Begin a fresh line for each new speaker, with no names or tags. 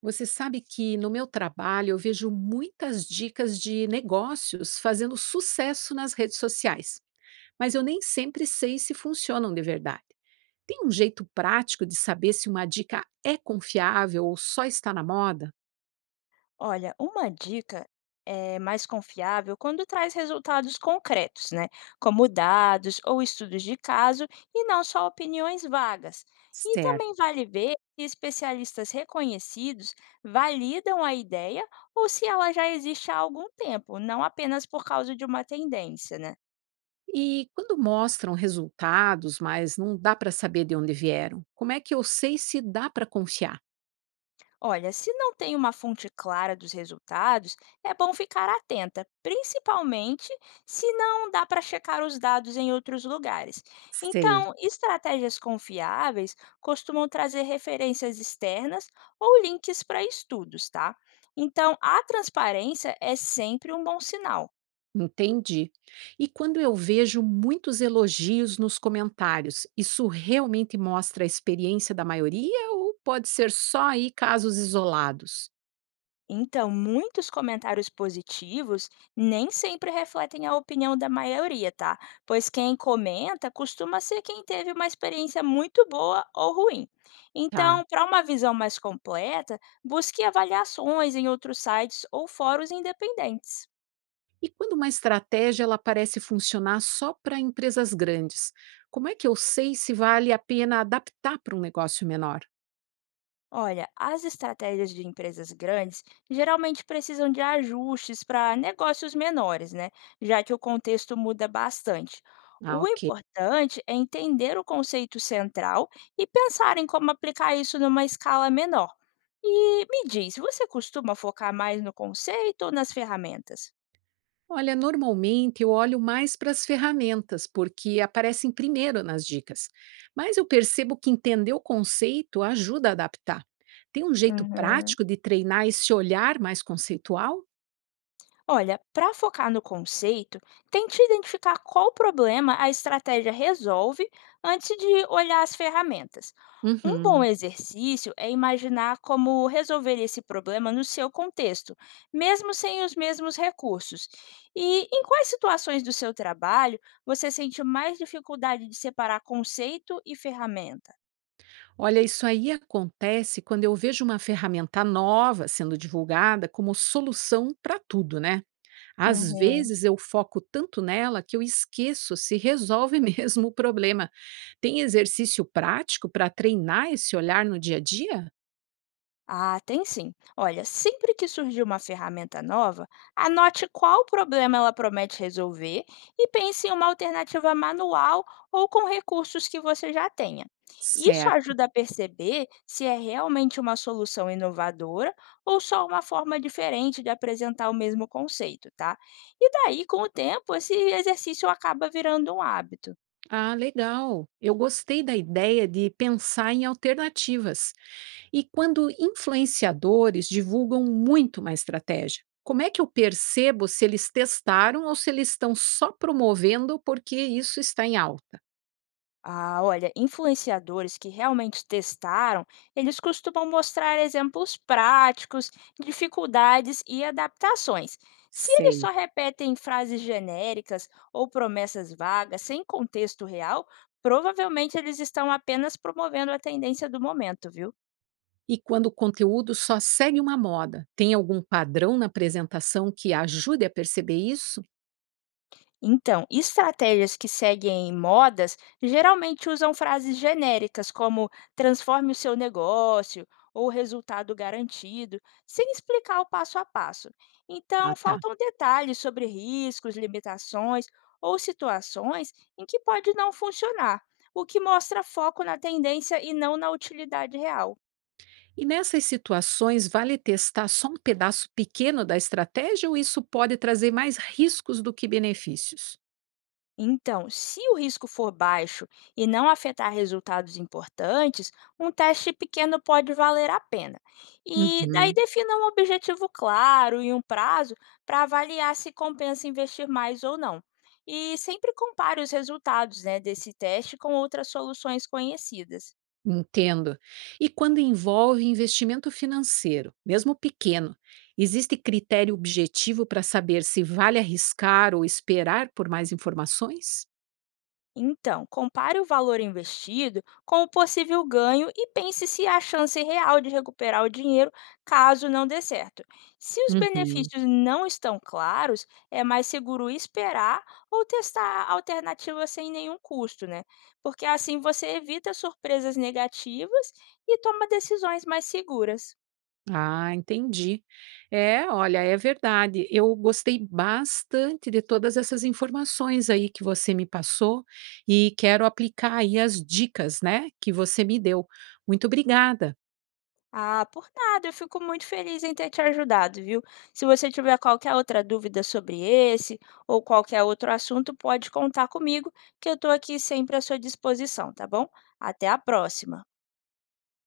Você sabe que no meu trabalho eu vejo muitas dicas de negócios fazendo sucesso nas redes sociais, mas eu nem sempre sei se funcionam de verdade. Tem um jeito prático de saber se uma dica é confiável ou só está na moda?
Olha, uma dica é mais confiável quando traz resultados concretos, né? Como dados ou estudos de caso e não só opiniões vagas. E
Certo.
também vale ver se especialistas reconhecidos validam a ideia ou se ela já existe há algum tempo, não apenas por causa de uma tendência, né?
E quando mostram resultados, mas não dá para saber de onde vieram, como é que eu sei se dá para confiar?
Olha, se não tem uma fonte clara dos resultados, é bom ficar atenta, principalmente se não dá para checar os dados em outros lugares.
Sei.
Então, estratégias confiáveis costumam trazer referências externas ou links para estudos, tá? Então, a transparência é sempre um bom sinal.
Entendi. E quando eu vejo muitos elogios nos comentários, isso realmente mostra a experiência da maioria ou pode ser só aí casos isolados?
Então, muitos comentários positivos nem sempre refletem a opinião da maioria, tá? Pois quem comenta costuma ser quem teve uma experiência muito boa ou ruim.
Tá.
Então, para uma visão mais completa, busque avaliações em outros sites ou fóruns independentes.
E quando uma estratégia ela parece funcionar só para empresas grandes, como é que eu sei se vale a pena adaptar para um negócio menor?
Olha, as estratégias de empresas grandes geralmente precisam de ajustes para negócios menores, né? Já que o contexto muda bastante.
Ah,
O
ok.
importante é entender o conceito central e pensar em como aplicar isso numa escala menor. E me diz, você costuma focar mais no conceito ou nas ferramentas?
Olha, normalmente eu olho mais para as ferramentas, porque aparecem primeiro nas dicas. Mas eu percebo que entender o conceito ajuda a adaptar. Tem um jeito
Uhum.
prático de treinar esse olhar mais conceitual?
Olha, para focar no conceito, tente identificar qual problema a estratégia resolve antes de olhar as ferramentas. Um bom
Uhum.
exercício é imaginar como resolver esse problema no seu contexto, mesmo sem os mesmos recursos. E em quais situações do seu trabalho você sente mais dificuldade de separar conceito e ferramenta?
Olha, isso aí acontece quando eu vejo uma ferramenta nova sendo divulgada como solução para tudo, né? Às
Uhum.
vezes eu foco tanto nela que eu esqueço se resolve mesmo o problema. Tem exercício prático para treinar esse olhar no dia a dia?
Ah, tem sim. Olha, sempre que surgir uma ferramenta nova, anote qual problema ela promete resolver e pense em uma alternativa manual ou com recursos que você já tenha. Isso
Certo.
ajuda a perceber se é realmente uma solução inovadora ou só uma forma diferente de apresentar o mesmo conceito, tá? E daí, com o tempo, esse exercício acaba virando um hábito.
Ah, legal. Eu gostei da ideia de pensar em alternativas. E quando influenciadores divulgam muito uma estratégia, como é que eu percebo se eles testaram ou se eles estão só promovendo porque isso está em alta?
Ah, olha, influenciadores que realmente testaram, eles costumam mostrar exemplos práticos, dificuldades e adaptações. Se eles
Sei.
só repetem frases genéricas ou promessas vagas sem contexto real, provavelmente eles estão apenas promovendo a tendência do momento, viu?
E quando o conteúdo só segue uma moda, tem algum padrão na apresentação que ajude a perceber isso?
Então, estratégias que seguem modas geralmente usam frases genéricas como transforme o seu negócio ou resultado garantido, sem explicar o passo a passo.
Ah,
Então,
tá.
faltam detalhes sobre riscos, limitações ou situações em que pode não funcionar, o que mostra foco na tendência e não na utilidade real.
E nessas situações, vale testar só um pedaço pequeno da estratégia ou isso pode trazer mais riscos do que benefícios?
Então, se o risco for baixo e não afetar resultados importantes, um teste pequeno pode valer a pena. E daí
Uhum,
defina um objetivo claro e um prazo para avaliar se compensa investir mais ou não. E sempre compare os resultados, né, desse teste com outras soluções conhecidas.
entendo. E quando envolve investimento financeiro, mesmo pequeno, existe critério objetivo para saber se vale arriscar ou esperar por mais informações?
Então, compare o valor investido com o possível ganho e pense se há chance real de recuperar o dinheiro caso não dê certo. Se os
Uhum.
benefícios não estão claros, é mais seguro esperar ou testar alternativas sem nenhum custo, né? Porque assim você evita surpresas negativas e toma decisões mais seguras.
Ah, entendi. É, olha, é verdade. Eu gostei bastante de todas essas informações aí que você me passou e quero aplicar aí as dicas, né, que você me deu. Muito obrigada.
Ah, por nada, eu fico muito feliz em ter te ajudado, viu? Se você tiver qualquer outra dúvida sobre esse ou qualquer outro assunto, pode contar comigo, que eu estou aqui sempre à sua disposição, tá bom? Até a próxima!